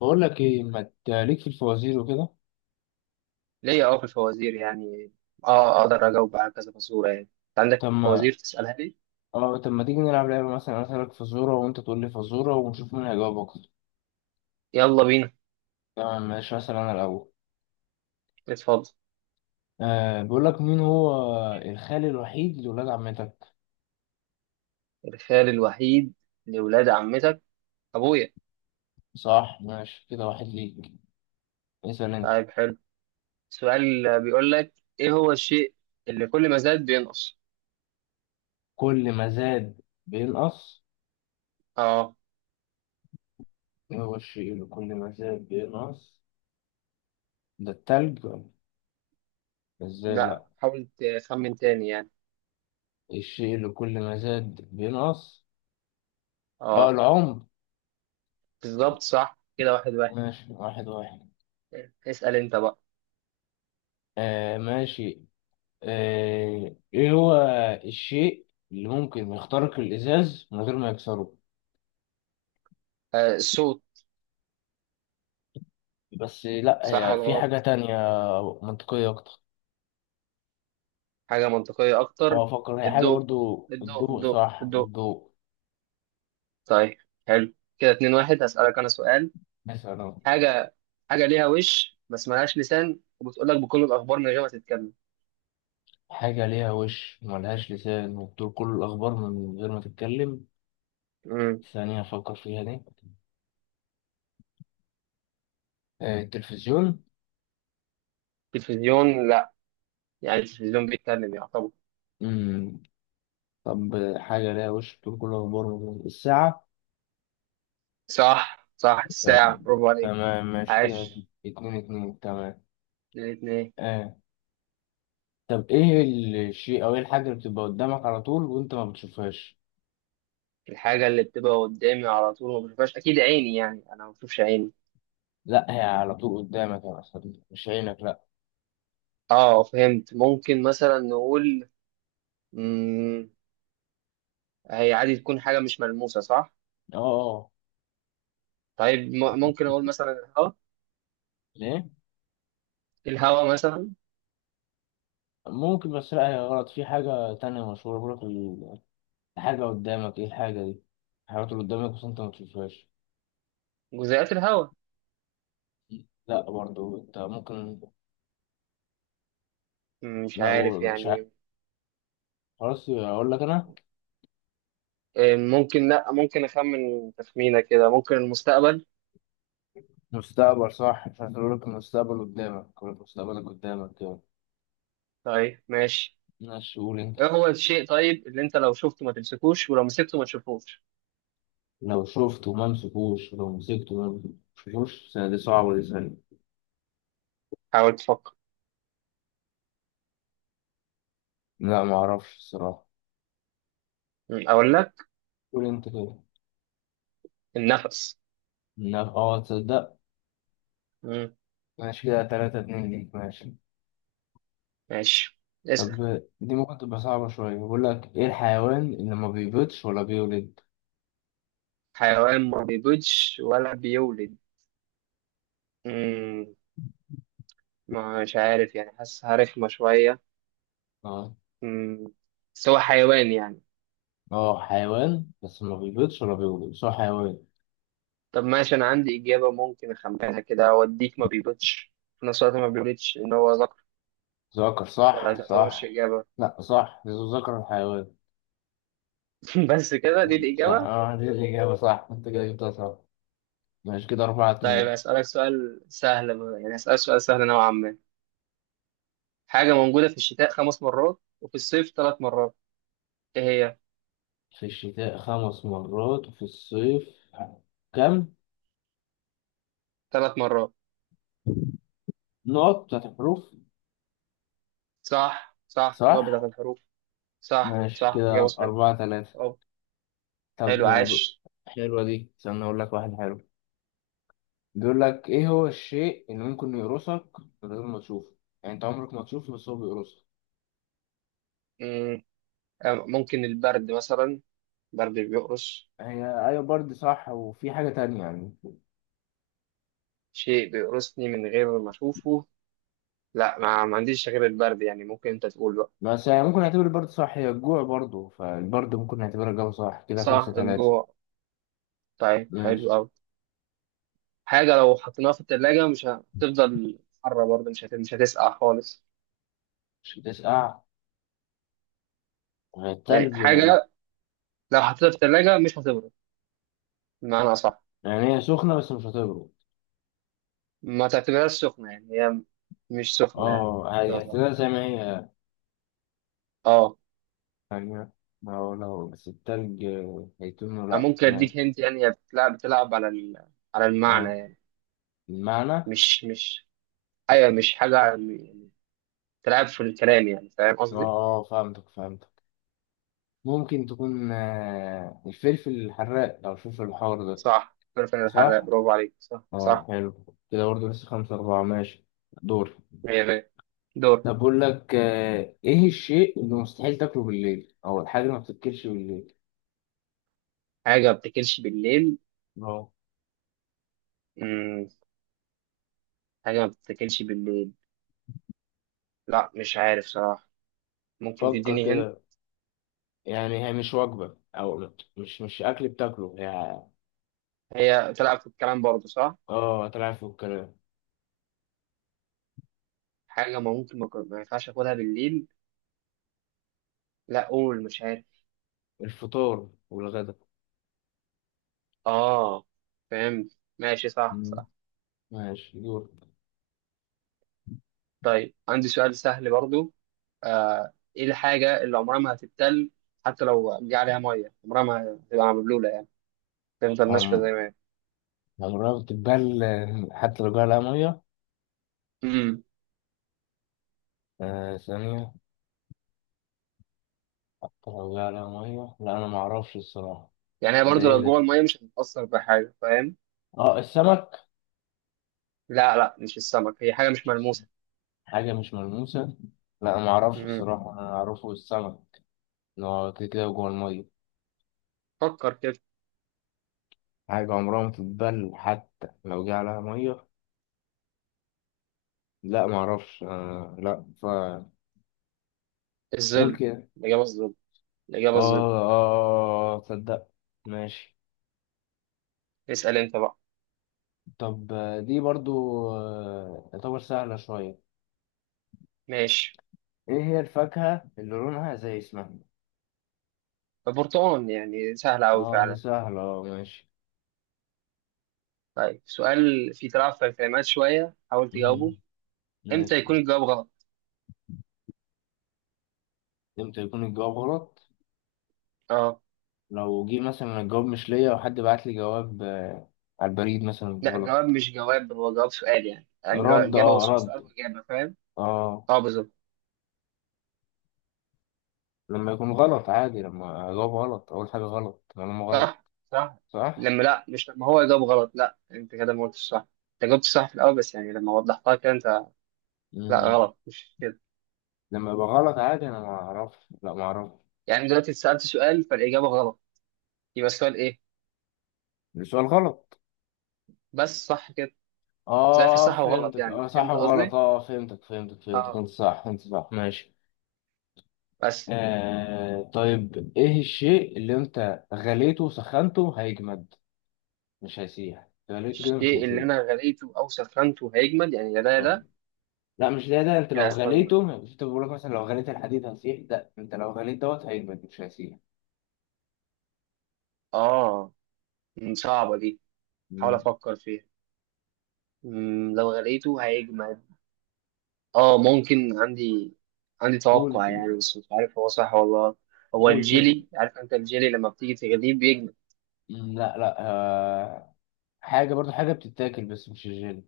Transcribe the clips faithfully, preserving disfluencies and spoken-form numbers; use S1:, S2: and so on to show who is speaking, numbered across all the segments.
S1: بقول لك ايه ما تليك في الفوازير وكده.
S2: ليا، اه في الفوازير يعني. اه اقدر اجاوب على كذا فزوره. يعني انت عندك
S1: طب ما
S2: فوازير تسالها لي؟
S1: اه طب ما تيجي نلعب لعبه مثلا، انا اسالك فزوره وانت تقول لي فزوره ونشوف مين هيجاوب اكتر.
S2: يلا بينا.
S1: تمام، ماشي، اسال انا الاول.
S2: اتفضل.
S1: آه بقول لك، مين هو الخال الوحيد لولاد عمتك؟
S2: الخال الوحيد لولاد عمتك، ابويا.
S1: صح، ماشي كده، واحد ليك. اسال انت.
S2: طيب حلو. سؤال بيقول لك، ايه هو الشيء اللي كل ما زاد بينقص؟
S1: كل ما زاد بينقص،
S2: اه.
S1: ايه هو الشيء اللي كل ما زاد بينقص؟ ده التلج ولا؟ ازاي؟
S2: لا
S1: لا.
S2: حاول تخمن تاني يعني.
S1: الشيء اللي كل ما زاد بينقص. اه،
S2: اه،
S1: العمر.
S2: بالظبط، صح كده، واحد واحد.
S1: ماشي، واحد واحد.
S2: اسال انت بقى.
S1: آه، ماشي. آه، ايه هو الشيء اللي ممكن يخترق الازاز من غير ما يكسره؟
S2: آه، الصوت.
S1: بس لا،
S2: صح
S1: هي
S2: ولا
S1: في حاجة
S2: غلط؟
S1: تانية منطقية اكتر.
S2: حاجه منطقيه اكتر.
S1: هو افكر، هي حاجة
S2: الضوء
S1: برضو،
S2: الضوء
S1: الضوء،
S2: الضوء
S1: صح
S2: الضوء
S1: الضوء.
S2: طيب حلو كده، اتنين واحد. هسألك أنا سؤال.
S1: مثلا.
S2: حاجة حاجة ليها وش بس ملهاش لسان، وبتقول لك بكل الأخبار من غير ما تتكلم.
S1: حاجة ليها وش وملهاش لسان وبتقول كل الاخبار من غير ما تتكلم.
S2: امم
S1: ثانية افكر فيها دي. آه، التلفزيون.
S2: تلفزيون لا. يعني التلفزيون بيتكلم يعتبر.
S1: مم. طب، حاجة ليها وش بتقول كل الاخبار من غير- الساعة.
S2: صح صح،
S1: آه،
S2: الساعة، برافو عليك.
S1: تمام ماشي كده.
S2: عاش.
S1: اتنين اتنين، تمام.
S2: اتنين اتنين.
S1: آه، طب ايه الشيء او ايه الحاجة اللي بتبقى قدامك على طول وانت ما بتشوفهاش؟
S2: الحاجة اللي بتبقى قدامي على طول ما بشوفهاش أكيد عيني، يعني أنا ما بشوفش عيني.
S1: لا، هي على طول قدامك يا أسطى، مش عينك لا.
S2: اه فهمت، ممكن مثلا نقول مم. هي عادي تكون حاجة مش ملموسة، صح؟
S1: اه، اه.
S2: طيب م- ممكن أقول مثلا الهواء.
S1: ليه؟
S2: الهواء مثلا.
S1: ممكن بس لا، هي غلط، في حاجة تانية مشهورة بيقولك ال- الحاجة قدامك، ايه الحاجة دي؟ الحاجات اللي قدامك بس انت ما بتشوفهاش.
S2: جزيئات الهواء.
S1: لا برضو، انت ممكن.
S2: مش
S1: لو
S2: عارف
S1: مش عارف،
S2: يعني.
S1: خلاص اقول لك انا.
S2: آه، ممكن، لا ممكن اخمن تخمينه كده، ممكن المستقبل.
S1: مستقبل، صح، مش عارف اقول لك المستقبل قدامك، اقول لك مستقبلك قدامك كده.
S2: طيب ماشي.
S1: ماشي، قول انت.
S2: ايه هو الشيء طيب اللي انت لو شفته ما تمسكوش، ولو مسكته ما تشوفوش؟
S1: لو شفته ما مسكوش، لو مسكته ما مسكوش، دي صعبة، دي سهلة.
S2: حاول تفكر.
S1: لا، ما اعرفش الصراحه.
S2: مم، اقول لك،
S1: قول انت كده.
S2: النفس.
S1: لا، اه، تصدق.
S2: مم،
S1: ماشي كده، تلاتة اتنين ليك، ماشي.
S2: ماشي. اسأل.
S1: طب، دي ممكن تبقى صعبة شوية، بقول لك ايه الحيوان اللي ما بيبيضش ولا بيولد؟
S2: حيوان ما بيبيضش ولا بيولد. مم، مش عارف يعني، حاسسها رخمة شوية.
S1: اه،
S2: مم، بس هو حيوان يعني.
S1: اه، حيوان، بس ما بيبيضش ولا بيولد، بس هو حيوان.
S2: طب ماشي، انا عندي اجابة. موديك ما بيبيضش في نفس الوقت، ما بيولدش ان هو ذكر.
S1: ذكر،
S2: ولا ما
S1: صح،
S2: تعتبرش
S1: صح.
S2: إجابة؟
S1: لا، صح، ذو ذكر الحيوان.
S2: بس كده دي
S1: صح،
S2: الإجابة.
S1: اه، دي الإجابة، صح انت كده جبتها صح. ماشي كده، أربعة
S2: طيب
S1: اتنين
S2: هسألك سؤال سهل بقى، يعني هسألك سؤال سهل نوعا ما. حاجة موجودة في الشتاء خمس مرات، وفي الصيف ثلاث مرات. إيه هي؟
S1: في الشتاء خمس مرات وفي الصيف كم؟
S2: ثلاث مرات.
S1: نقط بتاعت الحروف.
S2: صح صح، النوع بتاعت
S1: صح.
S2: الحروف. صح
S1: ماشي
S2: صح، إجابة
S1: كده،
S2: صحيحة.
S1: أربعة تلاتة.
S2: أه.
S1: طب،
S2: حلو، عاش.
S1: حلوة دي، استنى أقول لك واحد حلو. بيقول لك، إيه هو الشيء اللي ممكن يقرصك من غير ما تشوفه؟ يعني أنت عمرك ما تشوفه بس هو بيقرصك.
S2: مم، أم- ممكن البرد مثلا. برد بيقرص.
S1: هي أيوة، برد صح، وفي حاجة تانية يعني.
S2: شيء بيقرصني من غير ما أشوفه. لا، ما ما عنديش غير البرد، يعني ممكن أنت تقول بقى.
S1: بس يعني ممكن نعتبر البرد صح، هي الجوع، برضه فالبرد ممكن نعتبرها الجو، صح كده، خمسة
S2: صح،
S1: تلاتة
S2: الجوع. طيب
S1: ماشي،
S2: حلو أوي. حاجة لو حطيناها في التلاجة مش هتفضل حرة، برضه مش هت... مش هتسقع خالص.
S1: مش هتسقع. وهي
S2: يعني
S1: التلج
S2: حاجة
S1: يعني.
S2: لو حطيتها في التلاجة مش هتبرد، بمعنى أصح.
S1: يعني هي سخنة بس مش هتبرد.
S2: ما تعتبرهاش سخنة، يعني هي مش سخنة يعني.
S1: اه، عادي هتبقى زي ما هي
S2: اه.
S1: يعني، ما هو لو بس التلج هيتونه،
S2: أنا
S1: لأ
S2: ممكن
S1: ماشي.
S2: أديك هنت، يعني هي بتلعب بتلعب على ال... على
S1: اه،
S2: المعنى يعني.
S1: المعنى.
S2: مش مش أيوة، مش حاجة يعني، بتلعب في الكلام، يعني فاهم
S1: اه،
S2: قصدي؟
S1: آه، فهمتك فهمتك. ممكن تكون آه، الفلفل الحراق أو الفلفل الحار ده.
S2: صح، كرة الحراق،
S1: صح؟
S2: برافو عليك، صح
S1: اه،
S2: صح.
S1: حلو. كده برضه، لسه خمسة أربعة، ماشي. دور.
S2: مية مية. دور.
S1: طب، بقول لك آه، إيه الشيء اللي مستحيل تاكله بالليل أو الحاجة اللي ما بتتاكلش بالليل؟
S2: حاجة ما بتاكلش بالليل.
S1: اه،
S2: مم. حاجة ما بتاكلش بالليل. لا مش عارف صراحة. ممكن
S1: فكر
S2: تديني هند.
S1: كده. يعني هي مش وجبة أو مش مش أكل بتاكله هي.
S2: هي تلعب في الكلام برضه، صح؟
S1: اه، طلع فوق الكلام.
S2: حاجة ما ممكن ما كن- ما ينفعش اخدها بالليل. لا قول، مش عارف.
S1: الفطار والغدا.
S2: اه فهمت ماشي، صح
S1: مم.
S2: صح.
S1: ماشي، دور.
S2: طيب عندي سؤال سهل برضه. آه، ايه الحاجة اللي عمرها ما هتتبل، حتى لو جه عليها مية عمرها ما هتبقى مبلولة يعني، تفضل ناشفة
S1: عم
S2: زي ما هي.
S1: عمرها بتتبل، آه، حتى لو جاها لها مية.
S2: امم
S1: آه ثانية. حتى لو جاها لها مية، لا، أنا معرفش الصراحة.
S2: يعني هي
S1: ده
S2: برضه
S1: إيه
S2: لو جوه
S1: ده؟
S2: المية مش هتتأثر بحاجة، فاهم؟
S1: آه السمك.
S2: لا لا، مش السمك، هي حاجة مش ملموسة.
S1: حاجة مش ملموسة. لا، أنا معرفش
S2: امم
S1: الصراحة، أنا أعرفه السمك إن هو كده كده جوه المية.
S2: فكر كده.
S1: حاجة عمرها ما بتتبل حتى لو جه عليها مية. لا معرفش، آه لا، فقول
S2: الظل.
S1: كده.
S2: الإجابة الظل.
S1: آه،
S2: الإجابة الظل.
S1: آه، آه، آه، آه، تصدق. ماشي.
S2: اسأل انت بقى.
S1: طب، آه، دي برضو آه، يعتبر سهلة شوية.
S2: ماشي.
S1: ايه هي الفاكهة اللي لونها زي اسمها؟
S2: البرتقال، يعني سهل أوي
S1: اه، دي
S2: فعلا.
S1: سهلة، اه، ماشي.
S2: طيب سؤال فيه تلعب في الكلمات شوية، حاول
S1: مم.
S2: تجاوبه. امتى
S1: ماشي.
S2: يكون الجواب غلط؟
S1: امتى يكون الجواب غلط؟
S2: اه.
S1: لو جه مثلا الجواب مش ليا، وحد بعت لي جواب آه، على البريد مثلا
S2: لا، جواب
S1: غلط.
S2: مش جواب، هو جواب سؤال، يعني يعني اللي هو
S1: رد اه
S2: إجابة وسؤال،
S1: رد
S2: سؤال وإجابة، فاهم؟
S1: اه.
S2: اه بالظبط.
S1: لما يكون غلط عادي، لما اجاوب غلط، اقول حاجة غلط، معلومة غلط.
S2: صح صح.
S1: صح.
S2: لما لا مش لما هو يجاوب غلط، لا انت كده ما قلتش صح. انت جاوبت صح في الأول، بس يعني لما وضحتها كده انت. لا
S1: مم.
S2: غلط مش كده.
S1: لما يبقى غلط عادي، انا ما اعرفش، لا ما اعرفش.
S2: يعني دلوقتي سألت سؤال فالإجابة غلط، يبقى السؤال ايه؟
S1: السؤال غلط.
S2: بس صح كده.
S1: اه،
S2: زي في
S1: آه،
S2: صح وغلط،
S1: فهمتك،
S2: يعني
S1: اه، صح
S2: فهمت
S1: وغلط،
S2: قصدي؟
S1: اه، آه، فهمتك فهمتك فهمتك،
S2: اه
S1: انت صح، انت صح، ماشي.
S2: بس.
S1: آه طيب، ايه الشيء اللي انت غليته وسخنته هيجمد؟ مش هيسيح، غليته كده مش
S2: الشيء اللي
S1: هيسيح.
S2: أنا غليته أو سخنته هيجمد، يعني يا ده يا
S1: اه،
S2: ده.
S1: لا مش ده. ده انت لو
S2: لا استنى.
S1: غليته مش، انت بقول لك مثلا لو غليت الحديد هيسيح، ده انت لو غليت دوت هيجمد مش هيسيح.
S2: آه. مم، صعبة دي. حاول
S1: مم.
S2: أفكر فيها. مم، لو غليته هيجمد. آه ممكن عندي عندي
S1: قول
S2: توقع
S1: كده.
S2: يعني، بس مش عارف هو صح ولا غلط. هو
S1: قول كده.
S2: الجيلي، عارف أنت الجيلي لما بتيجي تغليه بيجمد.
S1: مم، لا لا آه حاجة برضو حاجة بتتاكل بس مش الجيلي.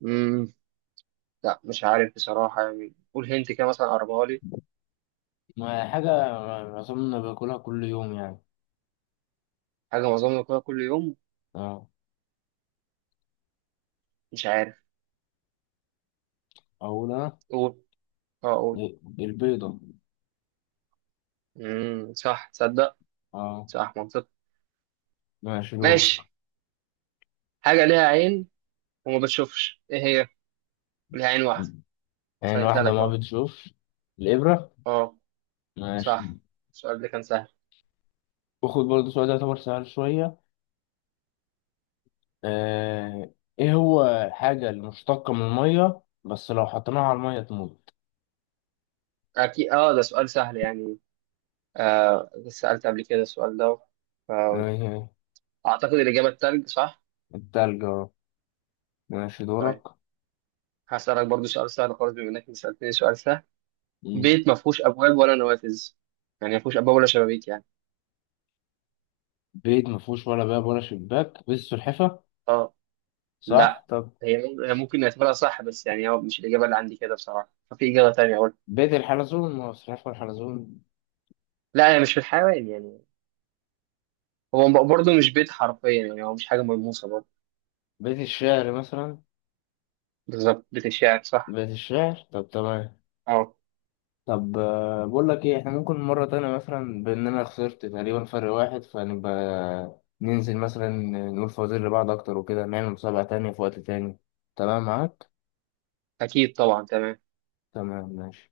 S2: مم. لا مش عارف بصراحة، يعني قول هنت كده مثلا، قربها لي.
S1: ما هي حاجة أظن باكلها كل يوم يعني.
S2: حاجة معظمنا كلها كل يوم.
S1: اه.
S2: مش عارف.
S1: أقول أنا.
S2: قول. اه قول.
S1: البيضة.
S2: مم. صح تصدق.
S1: اه.
S2: صح، منطق.
S1: ماشي دورك.
S2: ماشي. حاجة ليها عين وما بتشوفش، ايه هي؟ ليه عين واحدة.
S1: يعني
S2: سهلتها
S1: واحدة
S2: لك
S1: ما
S2: اهو.
S1: بتشوف. الإبرة.
S2: اه.
S1: ماشي.
S2: صح. السؤال ده كان سهل.
S1: وخد برضه سؤال، ده يعتبر سهل شوية. آه. إيه هو الحاجة اللي مشتقة من المية بس لو حطيناها على المية تموت؟
S2: اكيد اه، ده سؤال سهل يعني. آه سألت قبل كده السؤال ده، فأعتقد
S1: آه.
S2: الإجابة التلج، صح؟
S1: التلج، اه. ماشي دورك.
S2: طيب هسألك برضو سؤال سهل خالص، بما إنك سألتني سؤال سهل.
S1: مم.
S2: بيت ما فيهوش أبواب ولا نوافذ، يعني ما فيهوش أبواب ولا شبابيك يعني.
S1: بيت مفهوش ولا باب ولا شباك، بيت سلحفة.
S2: اه. لا
S1: صح طب.
S2: هي مم- هي ممكن نعتبرها صح، بس يعني هو مش الإجابة اللي عندي كده بصراحة، ففي إجابة تانية أقول.
S1: بيت الحلزون، ما هو سلحفة الحلزون.
S2: لا هي مش في الحيوان يعني، هو برضو مش بيت حرفيا يعني، هو مش حاجة ملموسة برضه.
S1: بيت الشعر مثلا.
S2: بالظبط، بتشاعر، صح.
S1: بيت الشعر، طب تمام.
S2: اه
S1: طب، آه، بقول لك ايه، احنا ممكن مرة تانية مثلا، بان انا خسرت تقريبا فرق واحد، فنبقى ننزل مثلا، نقول فوازير لبعض اكتر وكده، نعمل مسابقة تانية في وقت تاني. تمام معاك.
S2: أكيد طبعا تمام.
S1: تمام ماشي